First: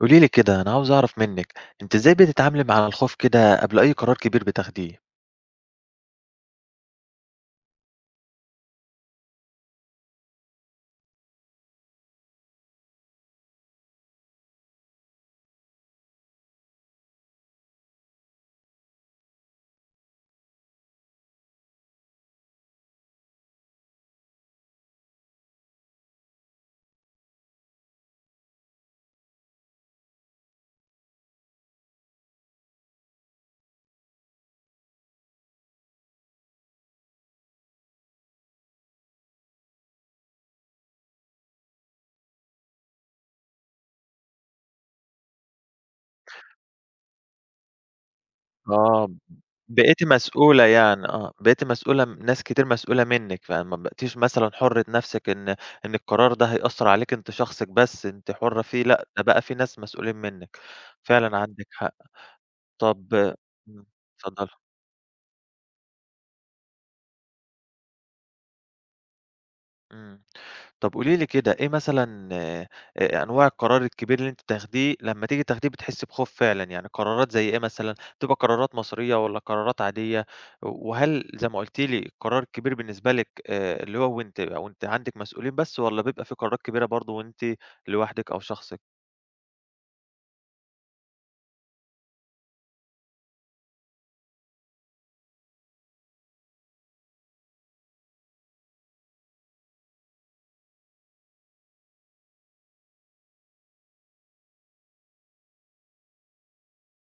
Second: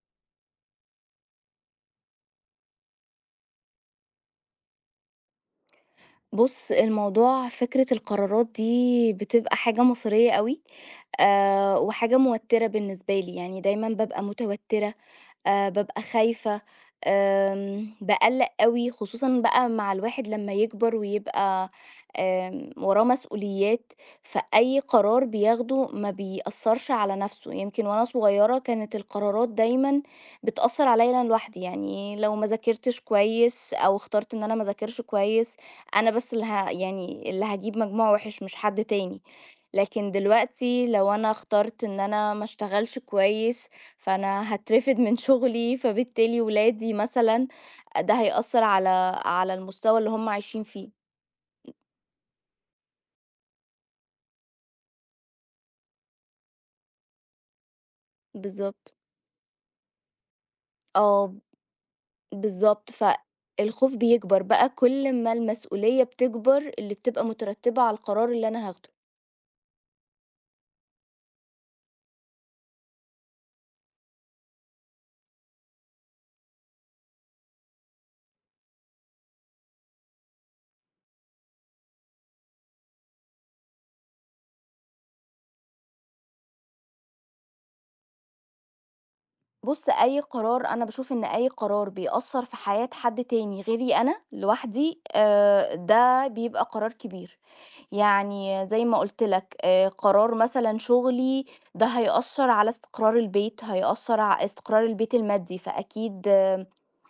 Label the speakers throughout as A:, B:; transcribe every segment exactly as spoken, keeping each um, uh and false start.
A: قولي لي كده، أنا عاوز أعرف منِّك، أنتِ إزاي بتتعاملي مع الخوف كده قبل أي قرار كبير بتاخديه؟
B: بُص، الموضوع فكرة القرارات دي بتبقى حاجة مصيرية أوي، آآ وحاجة موتِّرة بالنسبة لي، يعني دايمًا بابقى متوتِّرة آآ بابقى خايفة، آمم باقلّق أوي، خصوصًا بقى مع الواحد لمّا يكبر ويبقى آمم وراه مسؤوليات، فأي قرار بياخده ما بيأثّرش على نَفْسه، يمكن وأنا صغيرة كانت القرارات دايمًا بتأثّر عليّا أنا لوحدي، يعني لو ما ذاكرتش كويس أو اخترت إن أنا ما اذاكرش كويس، أنا بس اللي ه يعني اللي هاجيب مجموع وِحِش مش حد تاني، لكن دلوقتي لو أنا اخترت إن أنا ما اشتغلش كويس فأنا هاترفد من شغلي، فبالتالي ولادي مثلًا ده هيأثّر
A: آه،
B: على على المستوى
A: بقيتِ
B: اللي هم عايشين
A: مسؤولة
B: فيه.
A: يعني، آه، بقيتِ مسؤولة ناس كتير مسؤولة منِّك، فما بقيتيش مثلًا حُرة نَفْسِك إن إن القرار ده هيأثّر عليكِ أنتِ شخصِك بس، أنتِ حُرة فيه،
B: بالضبط.
A: لأ، ده بقى في ناس مسؤولين منِّك،
B: آه،
A: فعلًا عندِك حق.
B: بالضبط.
A: طَب إمم،
B: فالخوف بيكبر
A: اتفضّلي.
B: بقى كل ما المسؤولية بتكبر اللي بتبقى مترتبة على القرار اللي أنا هاخده.
A: إمم. طب قولي لي كده إيه مثلًا آآ أنواع القرار الكبير اللي أنتِ بتاخديه لمّا تيجي تاخديه بتحسّي بخوف فعلًا، يعني قرارات زي إيه مثلًا؟ بتبقى قرارات مصيرية والّا قرارات عادية؟ وهل زي ما قُلتِ لي القرار الكبير بالنسبة لِك آآ اللي هو وأنتِ وأنتِ عندِك مسؤولين بس والّا بيبقى في قرارات كبيرة برضه وأنتِ لوحدِك أو شخصِك؟
B: بُص، أي قرار أنا باشوف إن أي قرار بيأثّر في حياة حد تاني غيري أنا لوحدي، آآ ده بيبقى قرار كبير. يعني زي ما قُلت لك، آآ قرار مثلًا شُغلي ده هيأثّر على استقرار البيت، هيأثّر ع استقرار البيت المادي، فأكيد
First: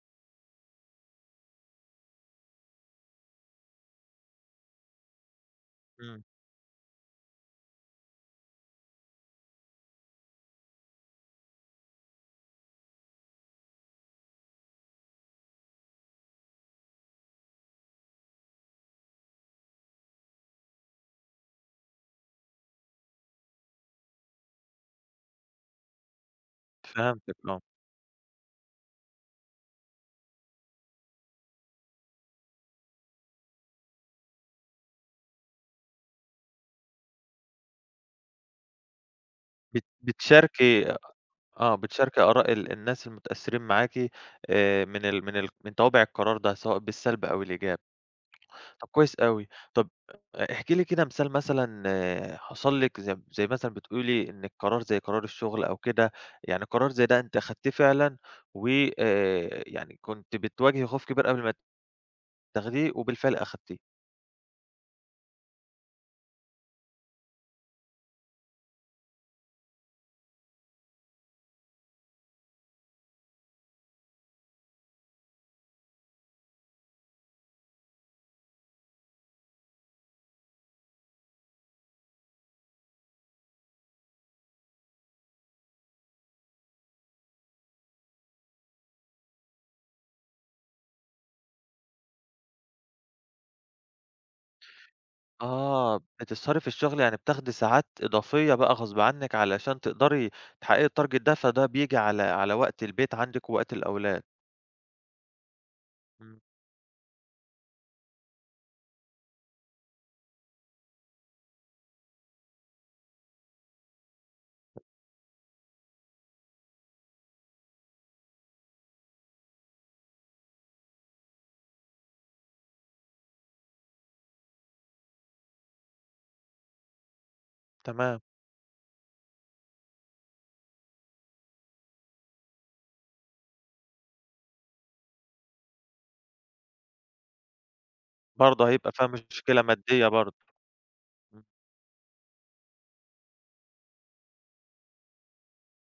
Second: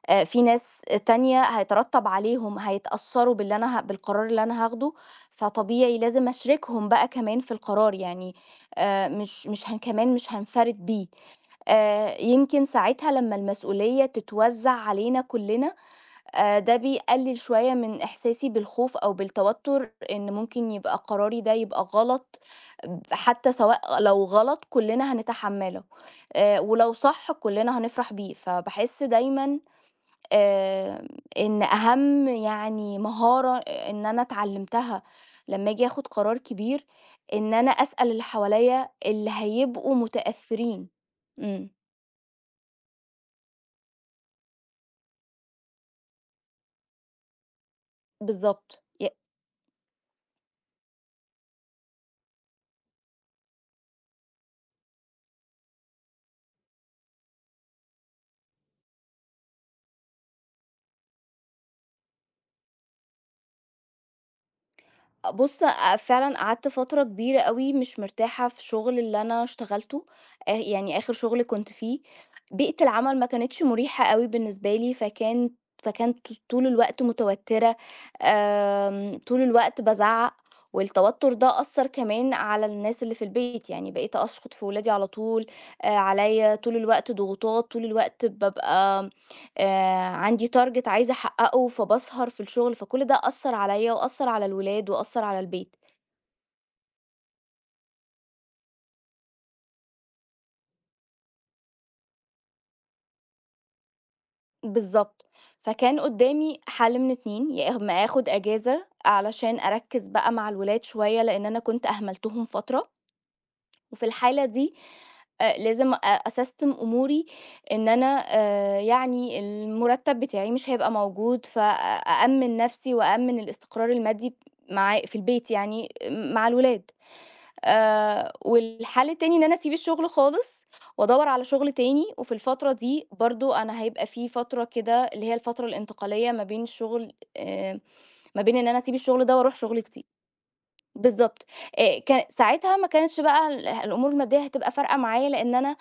B: آآ في ناس تانية هيترتّب عليهم هيتأثّروا باللي أنا ه بالقرار اللي أنا هاخده، فطبيعي
A: إمم،
B: لازم أشرِكهم بقى كمان في القرار، يعني آآ مش مش هن كمان مش هانفَرِد بيه. آآ يمكن ساعتها لمّا المسؤولية تتوزّع علينا كُلّنا، آآ ده بيقلِّل شوية من إحساسي بالخوف أو بالتوتُّر إن ممكن يبقى قراري ده يبقى غلط، ب حتّى سواء لو غلط كُلّنا هنتحمّله، آآ ولو صح
A: فهمتِك آه.
B: كُلّنا هنفرح بيه، فباحس دايمًا آآ إن أهم يعني مهارة إن أنا اتعلّمتها لمّا آجي آخُد قرار كبير، إن أنا أسأل اللي حواليّا اللي
A: بت
B: هيبقوا متأثّرين.
A: بتشاركي
B: إمم.
A: آه، بتشاركي آراء ال الناس المتأثّرين معاكِ آآ من ال من ال من توابع القرار ده سواء بالسلب أو الإيجاب.
B: بالضبط.
A: طب
B: ي
A: كويس أوي. طب احكي لي كده مثال مثلًا آه، حصل لِك زي زي مثلًا بتقولي إن القرار زي قرار الشغل أو كده، يعني قرار زي ده أنتِ أخدتيه فعلًا و آآ، يعني كنتِ بتواجهي خوف كبير قبل ما تاخديه وبالفعل أخدتيه.
B: بُص، أ فعلًا قعدت فترة كبيرة أوي مش مرتاحة في الشغل اللي أنا اشتغلته، آه يعني آخر شغل كنت فيه، بيئة العمل ما كانتش مريحة أوي بالنسبة لي، فكان فكنت طول الوقت متوترة، آمم، طول الوقت بازعّق، والتوتر ده أثّر كمان على الناس اللي في البيت، يعني بقيت أشخط في ولادي على طول، آآ، عليّا طول الوقت ضغوطات، طول الوقت بابقى آآ عندي target عايزة أحققه، فباسهر في الشغل، فكل ده أثّر عليَّ وأثّر على الولاد وأثّر على البيت.
A: آه، بتسهري في الشغل يعني بتاخدي ساعات إضافية بقى غصب عنِك علشان تقدري تحققي الtarget ده، فده بييجي على على وقت البيت عندِك ووقت الأولاد.
B: بالضبط. فكان
A: إمم،
B: قدّامي حل من اتنين يا إما آخد أجازة علشان أركّز بقى مع الولاد شوية، لإن أنا كنت أهملتهم فترة، وفي الحالة دي آآ لازم أ أسستم أموري إن أنا آآ يعني المرتب بتاعي مش هيبقى موجود، فأأمّن نفسي وأأمّن الاستقرار المادي مع في البيت يعني مع الولاد.
A: تمام،
B: آآ والحل التاني إن أنا أسيب الشغل خالص وأدوّر على شغل تاني، وفي الفترة دي برضه أنا هيبقى في فترة كده اللي هي الفترة الانتقالية ما بين الشغل آآ ما بين إن
A: برضه
B: أنا
A: هيبقى
B: أسيب
A: فيها
B: الشغل ده وأروح
A: مشكلة
B: شغل جديد.
A: مادية برضه.
B: بالضبط. آآ ك ساعتها ما كانتش بقى ال الأمور المادية هتبقى فارقة معايا لإن أنا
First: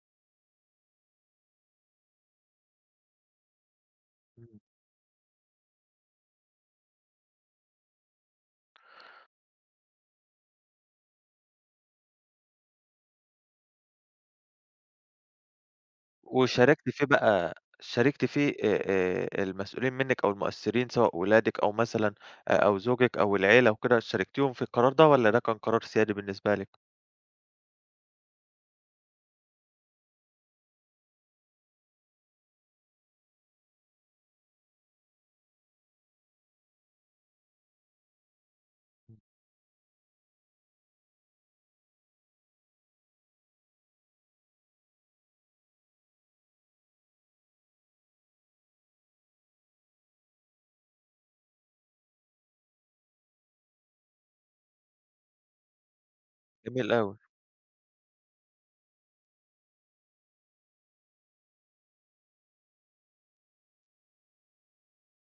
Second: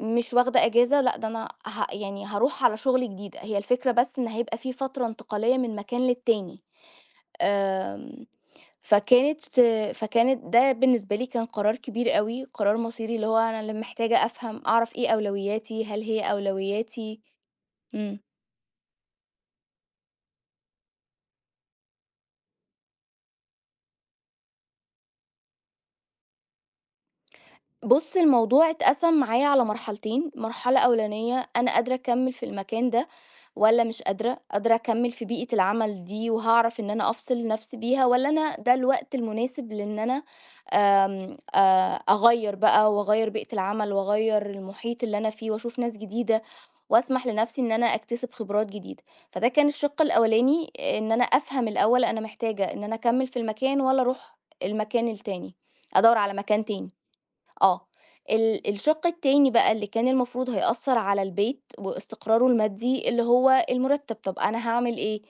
B: مش واخدة إجازة، لأ ده أنا ه يعني هاروح على شغل جديد، هي الفكرة بس إن
A: إمم.
B: هيبقى في فترة انتقالية من مكان للتاني. آمم فكانت فكانت ده بالنسبة لي كان قرار كبير أوي، قرار مصيري، اللي هو أنا اللي محتاجة أفهم أعرف إيه أولوياتي، هل هي
A: وشاركتِ فيه
B: أولوياتي
A: بقى
B: إمم.
A: شاركتِ فيه آآ، آآ، المسؤولين منِّك أو المؤثّرين سواء ولادِك أو مثلًا أ أو زوجِك أو العيلة وكده، شاركتيهم في القرار ده والّا ده كان قرار سيادي بالنسبة لِك؟
B: بُص، الموضوع اتقسم معايا على مرحلتين، مرحلة أولانية أنا قادرة أكمّل في المكان ده والّا مش قادرة، قادرة أكمّل في بيئة العمل دي وهاعرف إن أنا أفصل نفسي بيها والّا أنا ده الوقت المناسب لإن أنا آمم، آآ، أغيّر بقى وأغيّر بيئة العمل وأغيّر المحيط اللي أنا فيه وأشوف ناس جديدة وأسمح لنفسي إن أنا أكتسب خبرات جديدة. فده كان الشِق الأولاني إن أنا أفهم الأول أنا محتاجة إن أنا أكمّل في المكان والّا أروح المكان التاني، أدوّر على مكان تاني.
A: جميل أوي.
B: آه. ال الشَق التاني بقى اللي كان المفروض هيأثّر على البيت واستقراره المادي اللي هو المُرتّب، طَب أنا هاعمل إيه؟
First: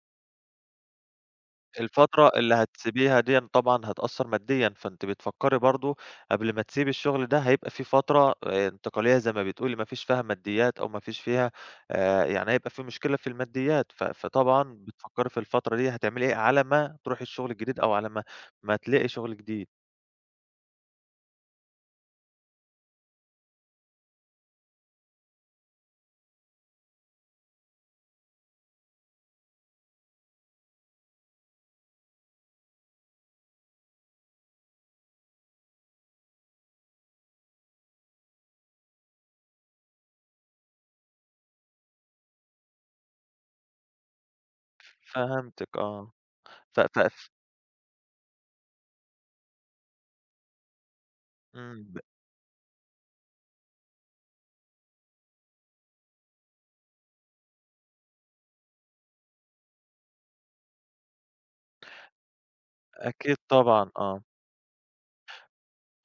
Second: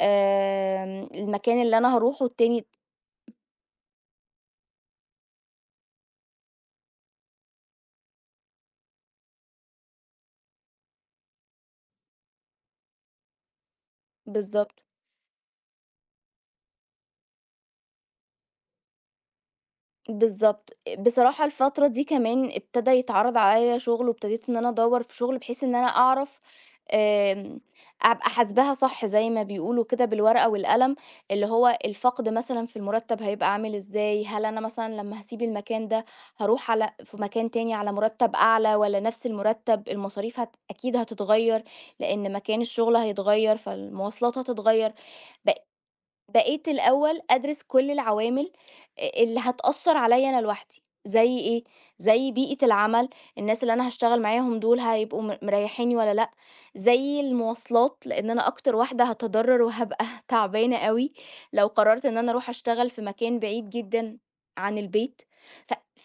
B: آمم المكان اللي أنا هاروحه
A: الفترة اللي
B: التاني
A: هتسيبيها ديًا طبعًا هتأثّر ماديًا، فأنتِ بتفكّري برضه قبل ما تسيبي الشغل ده هيبقى في فترة آآ، انتقالية زي ما بتقولي ما فيش فيها ماديات أو ما فيش فيها آآ، يعني هيبقى في مشكلة في الماديات، ف فطبعًا
B: بالضبط.
A: بتفكّري في الفترة دي هتعملي إيه على ما تروحي الشغل الجديد أو على ما ما تلاقي شغل جديد؟
B: بالضبط. بصراحة الفترة دي كمان ابتدى يتعرض عليّا شغل وابتديت إن أنا أدوّر في شغل بحيث إن أنا أعرف آمم، أبقى حاسباها صح زي ما بيقولوا كده بالورقة والقلم، اللي هو الفقد مثلًا في المرتب هيبقى عامل إزاي، هل أنا مثلًا لمّا هاسيب المكان ده هاروح على في مكان تاني على مرتب أعلى والّا نفس المرتب، المصاريف هت أكيد هتتغيّر لإن مكان الشغل هيتغيّر، فالمواصلات هتتغيّر. بقيت
A: فهمتِك آه.
B: بقيت
A: ف ف
B: الأول
A: ف
B: أدرس كل العوامل آآ اللي هتأثّر عليّا أنا لوحدي، زي إيه،
A: إمم،
B: زي بيئة العمل، الناس اللي أنا هاشتغل معاهم دول هيبقوا م مريّحينّي والّا لأ، زي المواصلات لإن أنا أكتر واحدة هاتضرّر وهابقى تعبانة أوي لو قررت إن أنا أروح أشتغل في
A: أكيد
B: مكان بعيد
A: طبعًا
B: جدًا
A: آه.
B: عن البيت،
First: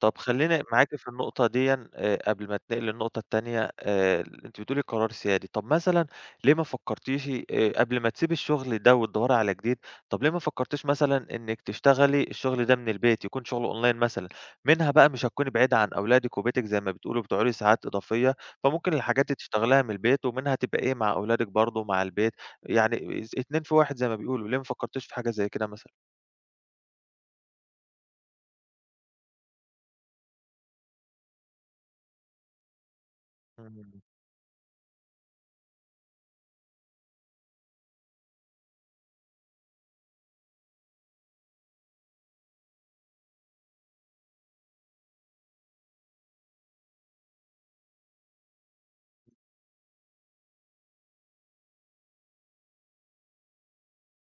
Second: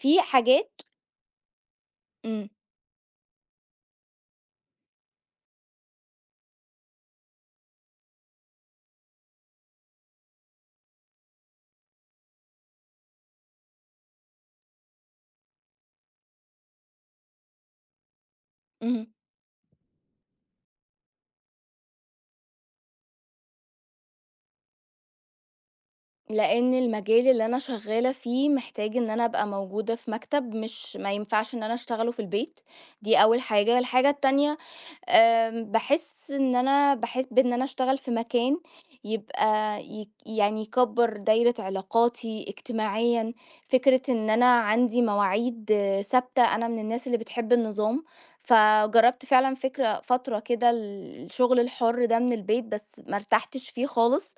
A: طب خلّيني
B: حاجات
A: معاكِ في النقطة ديًا آآ، قبل
B: إمم،
A: ما اتنقل للنقطة التانية آآ، أنتِ بتقولي قرار سيادي، طب مثلًا ليه ما فكرتيش آآ، قبل ما تسيبي الشغل ده وتدوّري على جديد، طب ليه ما فكرتيش مثلًا إنِّك تشتغلي الشغل ده من البيت، يكون شغل أونلاين مثلًا، منها بقى مش هتكوني بعيدة عن أولادِك وبيتِك زي ما بتقولي وبتقعدي ساعات إضافية، فممكن
B: اهم.
A: الحاجات دي تشتغليها من البيت، ومنها تبقى إيه مع أولادِك برضه مع البيت، يعني ز اتنين في واحد زي ما بيقولوا، ليه ما فكرتيش في حاجة زي كده مثلًا؟
B: لأن المجال اللي أنا شغّالة فيه محتاج إن أنا أبقى موجودة في مكتب، مش ما ينفعش إن أنا أشتغله في البيت، دي أول حاجة.
A: إمم.
B: الحاجة التانية آمم، باحس إن أنا باحب إن أنا أشتغل في مكان يبقى يك يعني يكبّر دايرة علاقاتي اجتماعيًا، فكرة إن أنا عندي مواعيد آه، ثابتة، أنا من الناس اللي بتحب النظام، فجرّبت فعلًا فكرة فترة كده الشغل الحُر ده من البيت، بس ما ارتحتش فيه خالص،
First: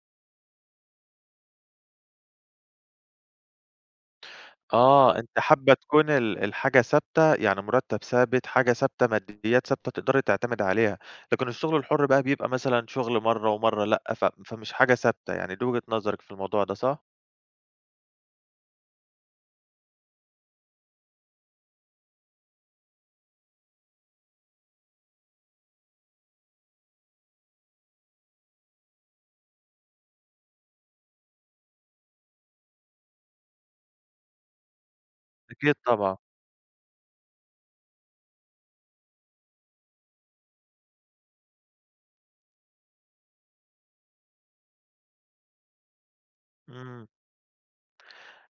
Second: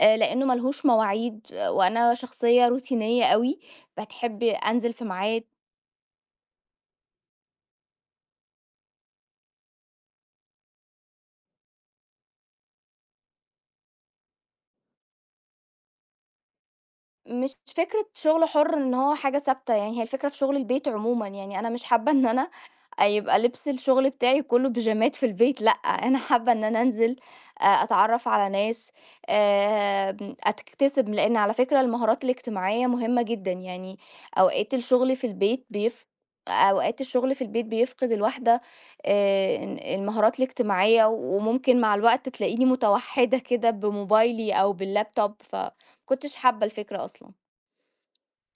B: آآ لإنه ما لهوش مواعيد، آه، وأنا شخصية روتينية أوي، بتحب أنزل في
A: آه، أنتِ
B: ميعاد،
A: حابة تكون ال الحاجة ثابتة، يعني مرتّب ثابت، حاجة ثابتة، ماديات ثابتة تقدري تعتمدي عليها، لكن الشغل الحُر بقى بيبقى مثلًا شغل مرّة ومرّة لأ، ف فمش حاجة ثابتة، يعني دي وجهة نظرِك في الموضوع ده صح؟
B: مش فكرة شغل حُر إن هو حاجة ثابتة، يعني هي الفكرة في شغل البيت عمومًا، يعني أنا مش حابة إن أنا آآ يبقى لبس الشغل بتاعي كلّه بيجامات في البيت، لأ، أنا حابة إن أنا أنزل أ أتعرّف على ناس، آمم أكتسب لإن على فكرة المهارات الاجتماعية مهمة جدًا، يعني أوقات الشغل في البيت
A: أكيد
B: بيف
A: طبعًا،
B: أوقات الشغل في البيت بيفقد الواحدة آآ ال المهارات الاجتماعية، وممكن مع الوقت تلاقيني متوحِّدة كده بموبايلي أو بالlaptop، فما كنتش حابة الفكرة
A: إمم.
B: أصلًا.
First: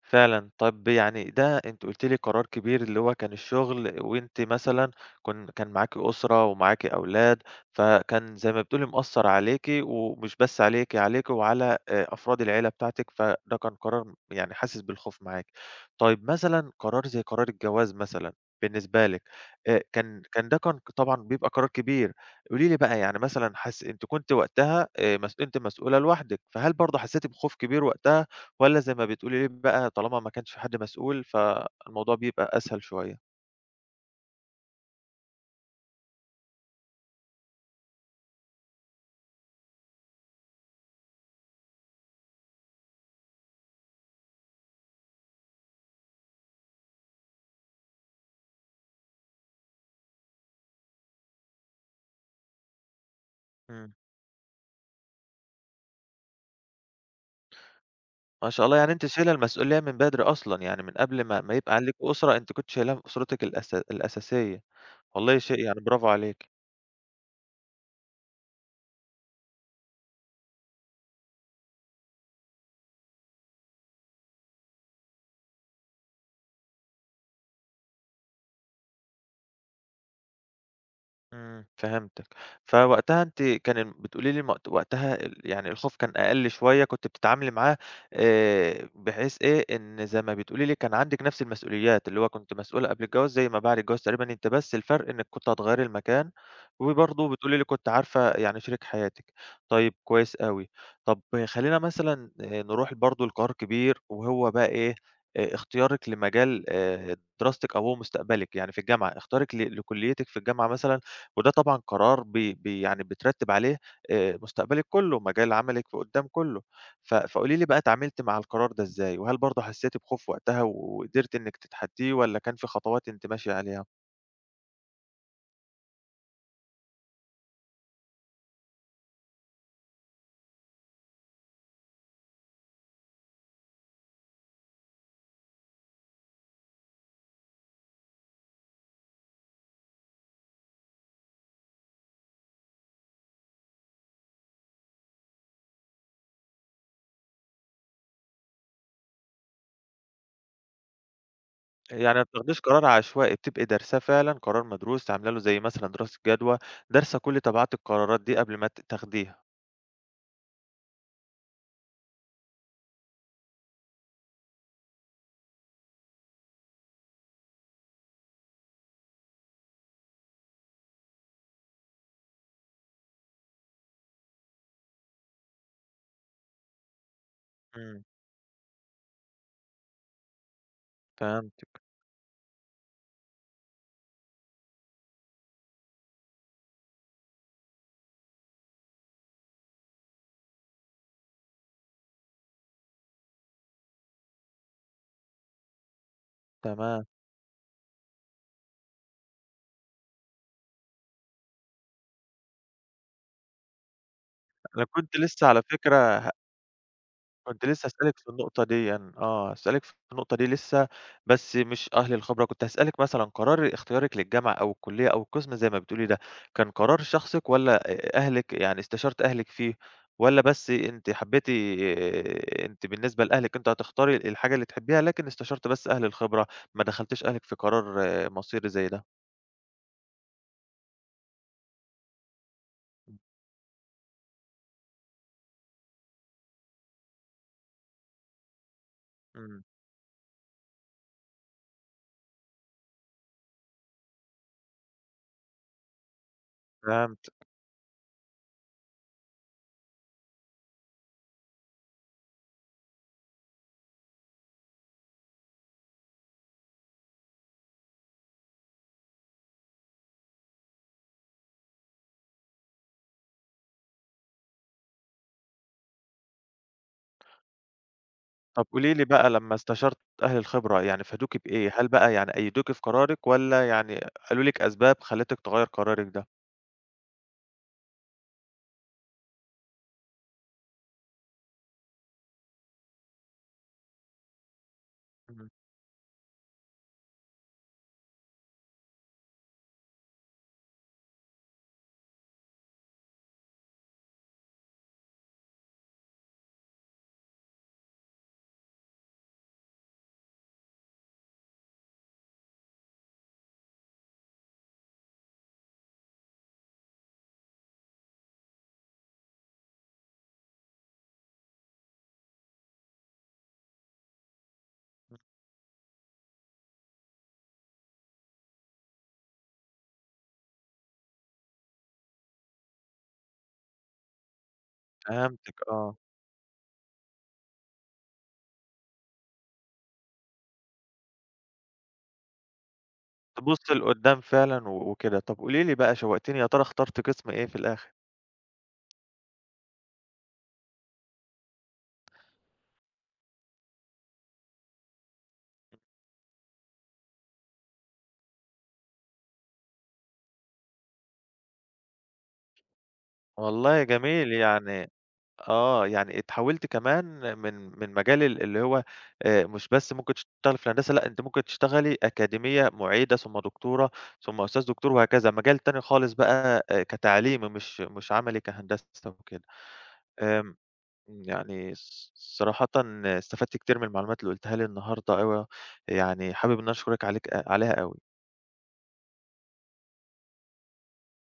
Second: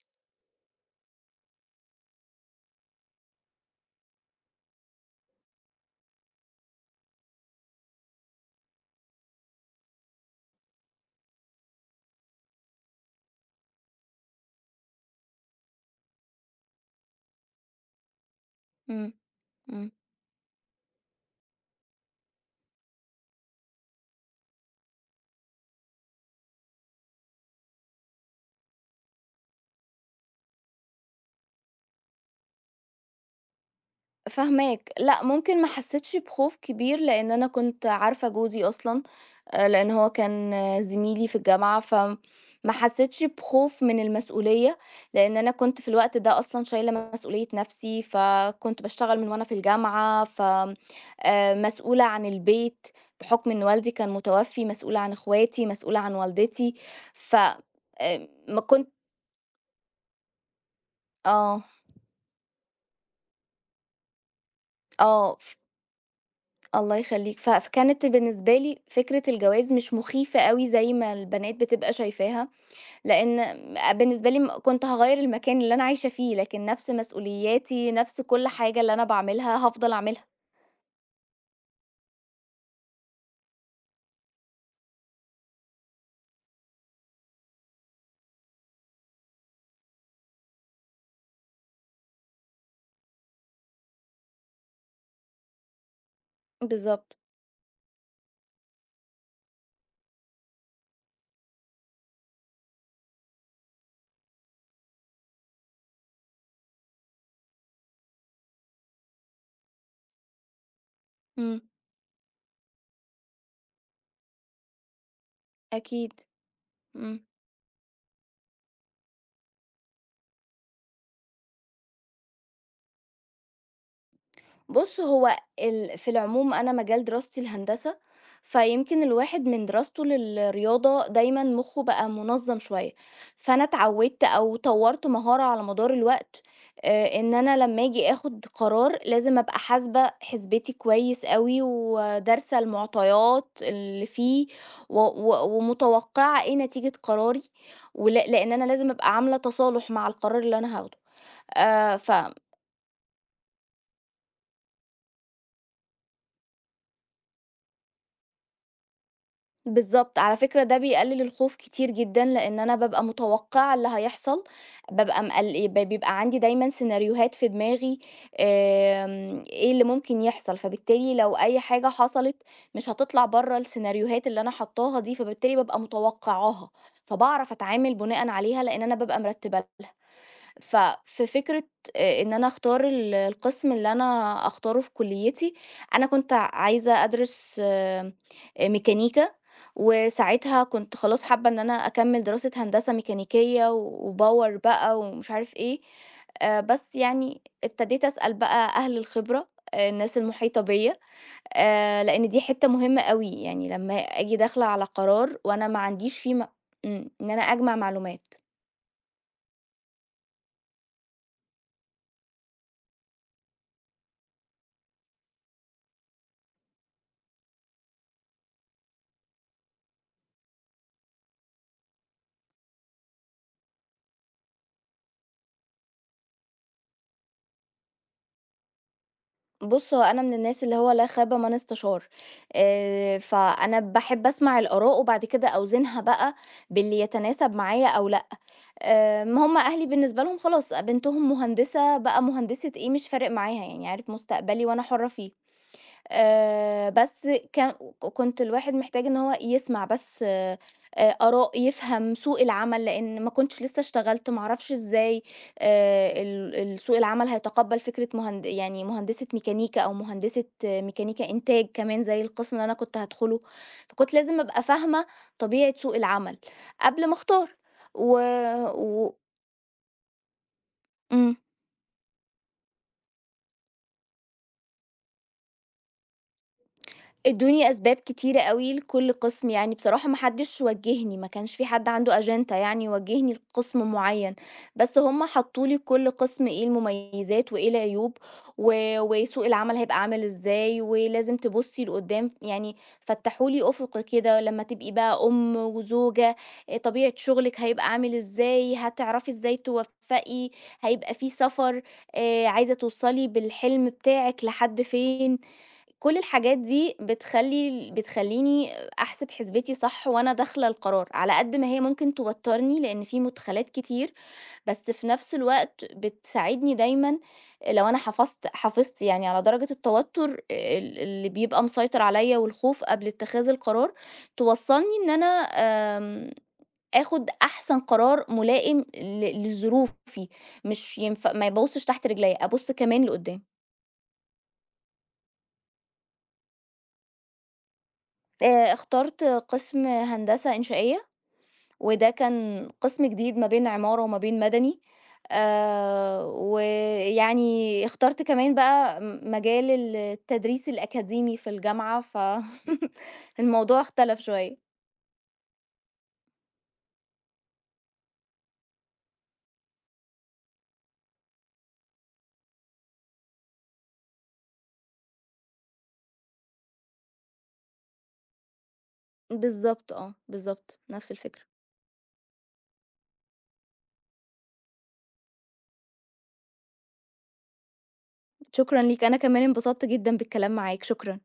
A: فعلًا. طَب يعني ده أنتِ قُلتِ لي قرار كبير اللي هو كان الشغل وأنتِ مثلًا كن كان معاكِ أسرة ومعاكِ أولاد، فكان زي ما بتقولي مأثّر عليكِ ومش بس عليكِ، عليكِ وعلى آآ أفراد العيلة بتاعتِك، فده كان قرار يعني حاسس بالخوف معاكِ. طيب مثلًا قرار زي قرار الجواز مثلًا بالنسبة
B: إمم،
A: لِك، آآ
B: إمم.
A: كان كان ده كان طبعًا بيبقى قرار كبير. قولي لي بقى يعني مثلًا حس أنتِ كنتِ وقتها آآ مس أنتِ مسؤولة لوحدِك، فهل برضه حسّيتِ بخوف كبير وقتها والّا زي ما بتقولي لي بقى طالما ما كانش في حد مسؤول، فالموضوع بيبقى أسهل شوية.
B: فاهماك، لأ ممكن ما حسيتش بخوف كبير لإن أنا كنت عارفة جوزي أصلًا، آآ لإن هو كان آه، زميلي في الجامعة، فما حسيتش بخوف من المسؤولية، لإن أنا كنت في الوقت ده أصلًا شايلة مسؤولية نفسي، فكنت باشتغل من وأنا في الجامعة، ف آآ مسؤولة عن البيت بحكم إن والدي
A: إمم.
B: كان متوفي، مسؤولة عن إخواتي، مسؤولة عن والدتي، ف آآ
A: ما
B: ما
A: شاء الله
B: كنت
A: يعني أنتِ شايلة المسؤولية من بدري أصلًا، يعني من قبل ما ما
B: آه،
A: يبقى عليكِ أسرة أنتِ كنتِ شايلاها من أسرتِك الأس الأساسية. والله
B: آه.
A: شيء يعني برافو عليكِ.
B: الله يخلّيك، ف فكانت بالنسبة لي فكرة الجواز مش مخيفة أوي زي ما البنات بتبقى شايفاها، لإن م بالنسبة لي م كنت هاغيّر المكان اللي أنا عايشة فيه، لكن نفس مسؤولياتي، نفس كل حاجة اللي أنا باعملها هافضل أعملها.
A: إمم، فهمتِك. فوقتها أنتِ كان ال بتقولي لي مق وقتها ال يعني الخوف كان أقل شوية، كنتِ بتتعاملي معاه آآ بحيث إيه، إن زي ما بتقولي لي كان عندِك نفس المسؤوليات، اللي هو كنتِ مسؤولة قبل الجواز زي ما بعد الجواز تقريبًا، أنتِ بس الفرق إنِّك كنتِ هتغيّري المكان،
B: بالضبط،
A: وبرضه بتقولي لي كنتِ عارفة يعني شريك حياتِك. طيب كويس أوي. طب خلّينا مثلًا آآ نروح برضه لقرار كبير وهو بقى إيه، آآ اختيارِك لمجال آآ دراستِك أو هو مستقبلِك، يعني في الجامعة، اختيارِك ل لكُلّيتِك في الجامعة مثلًا وده
B: إمم،
A: طبعًا قرار بي بي يعني بترتِّب عليه آآ مستقبلِك كُلّه، مجال عملِك
B: أكيد،
A: وقدّام كُلّه. ف
B: إمم.
A: فقولي لي بقى اتعاملتِ مع القرار ده إزاي؟ وهل برضه حسّيتِ بخوف وقتها وقدرتِ إنِّك تتحدّيه والّا كان في خطوات أنتِ ماشية عليها؟
B: بُص، هو ال في العموم أنا مجال دراستي الهندسة، فيمكن الواحد من دراسته للرياضة دايمًا مُخّه بقى منظَّم شوية، فأنا اتعوِّدت أو طوّرت مهارة على مدار الوقت آآ إن أنا لمّا آجي آخُد قرار لازم أبقى حاسبة حسبتي كويس أوي ودارسة المعطيات اللي فيه و و ومتوقِّعة إيه نتيجة قراري، ولا لإن أنا لازم أبقى عاملة تصالُح مع القرار اللي أنا هاخده. آآ ف
A: يعني ما بتاخديش قرار عشوائي، بتبقي دارساه فعلًا، قرار مدروس عاملة له زي مثلًا دراسة جدوى، دارسة كل تبعات القرارات دي قبل ما ت تاخديها.
B: بالضبط، على فكرة ده بيقلل الخوف كتير جدًا، لإن أنا بابقى متوقعة اللي هيحصل، بابقى مقل ب بيبقى عندي دايمًا سيناريوهات في دماغي آمم، إيه اللي ممكن يحصل، فبالتالي لو أي حاجة حصلت مش هتطلع برّه السيناريوهات اللي أنا حاطاها دي، فبالتالي بابقى متوقعاها، فباعرف أتعامل
A: إمم،
B: بناءً عليها لإن أنا بابقى مرتبة ففي فكرة
A: فهمتِك،
B: آآ إن أنا أختار ال القسم اللي أنا أختاره في كُلّيتي، أنا كنت عايزة أدرس آآ ميكانيكا، وساعتها كنت خلاص حابة إن أنا أكمّل دراسة هندسة ميكانيكية وpower بقى ومش عارف إيه، آآ بس
A: تمام.
B: يعني ابتديت أسأل بقى أهل الخبرة، آه، الناس المحيطة بيّا، آآ لإن دي حتّة مهمة أوي، يعني لمّا آجي داخلة على
A: أنا كنت
B: قرار
A: لسه على
B: وأنا ما
A: فكرة
B: عنديش
A: ه
B: فيه م إمم، إن أنا
A: كنت
B: أجمع
A: لسه هاسألِك
B: معلومات.
A: في النقطة ديًّا، آه، هاسألِك في النقطة دي لسه، بس مش أهل الخبرة، كنت هاسألِك مثلًا قرار اختيارِك للجامعة أو الكلية أو القسم زي ما بتقولي ده، كان قرار شخصِك والّا أ أهلِك يعني استشارة أهلِك فيه، والّا بس أنتِ حبيتِ أنتِ بالنسبة لأهلِك أنتِ هتختاري الحاجة اللي تحبيها، لكن استشرتِ بس أهل الخبرة، ما دخلتيش أهلِك في قرار آه، مصيري زي ده؟
B: بُص، هو أنا من الناس اللي هو لا خاب من استشار، آآ، فأنا باحب أسمع الآراء وبعد كده أوزنها بقى باللي يتناسب معايا أو لأ، آمم، هم
A: إمم،
B: أهلي بالنسبة لهم خلاص بنتهم مهندسة بقى مهندسة إيه مش فارق معاها يعني عارف مستقبلي وأنا حرة فيه. آآ بس
A: فهمت.
B: كان ك كنت الواحد محتاج إن هو يسمع بس آآ آراء، يفهم سوق العمل، لإن ما كنتش لسه اشتغلت، ما أعرفش إزاي آآ ال ال سوق العمل هيتقبّل فكرة مهند يعني مهندسة ميكانيكا أو مهندسة آه، ميكانيكا إنتاج كمان زي القسم اللي أنا كنت هادخله، فكنت لازم أبقى فاهمة طبيعة سوق العمل قبل ما أختار و
A: طب قولي لي
B: و
A: بقى لمّا استشرتِ أهل الخبرة، يعني
B: إمم.
A: فادوكِ بإيه؟ هل بقى يعني أيّدوكِ في قرارِك والّا يعني قالوا لِك أسباب خلّتِك تغيّر قرارِك ده؟
B: ادوني أسباب كتيرة أوي لكل قسم، يعني بصراحة ما حدش وجّهني، ما كانش في حد عنده أجندة يعني يوجّهني لقسم معيّن، بس هم
A: إمم،
B: حطّوا لي لكل قسم إيه المميزات وإيه العيوب و وسوق العمل هيبقى عامل إزاي، ولازم تبُصّي لقدّام، يعني فتّحوا لي أُفُق كده لمّا تبقي بقى أم وزوجة، آآ طبيعة شغلِك هيبقى عامل إزاي، هتعرفي إزاي توفّقي، هيبقى في سَفَر، آآ عايزة توصّلي بالحلم بتاعِك لحد فين، كل الحاجات دي بتخلّي بتخلّيني أحسب حسبتي صح وأنا داخلة القرار، على قد ما هي ممكن توتّرني لإن في مدخلات كتير، بس في نفس الوقت بتساعدني دايمًا لو أنا حفظت حافظت يعني على درجة التوتر ال اللي بيبقى مسيطر عليَّ والخوف قبل اتخاذ القرار، توصّلني إن أنا
A: فهمتِك آه،
B: آمم آخُد أحسن قرار ملائم ل لظروفي، مش ينف ما ابُصّش تحت رجليّا، أبُص كمان لقدّام.
A: تبُصّي لقدّام فعلًا و وكده. طب قولي لي بقى شوّقتيني، يا ترى اخترتِ قسم إيه في الآخر؟
B: آآ اخترت قسم هندسة إنشائية وده كان قسم جديد ما بين عمارة وما بين مدني آآ، ويعني اخترت كمان بقى م مجال ال التدريس الأكاديمي في الجامعة ف الموضوع
A: والله
B: اختلف
A: جميل
B: شوية.
A: يعني آه، يعني اتحولت كمان من من مجال ال اللي هو آآ مش بس ممكن تشتغلي في الهندسة، لأ أنتِ ممكن تشتغلي أكاديمية، معيدة، ثم دكتورة، ثم أستاذ دكتور وهكذا، مجال تاني خالص بقى آآ كتعليم مش مش عملي كهندسة وكده.
B: بالضبط آه،
A: آمم،
B: بالضبط، نفس الفكرة.
A: يعني الص صراحةً استفدت كتير من المعلومات اللي قُلتيها لي النهارده أوي، يعني حابب إن أنا أشكرِك عليك آه، عليها أوي.
B: شكرًا ليك، أنا كمان انبسطت جدًا بالكلام معاك، شكرًا.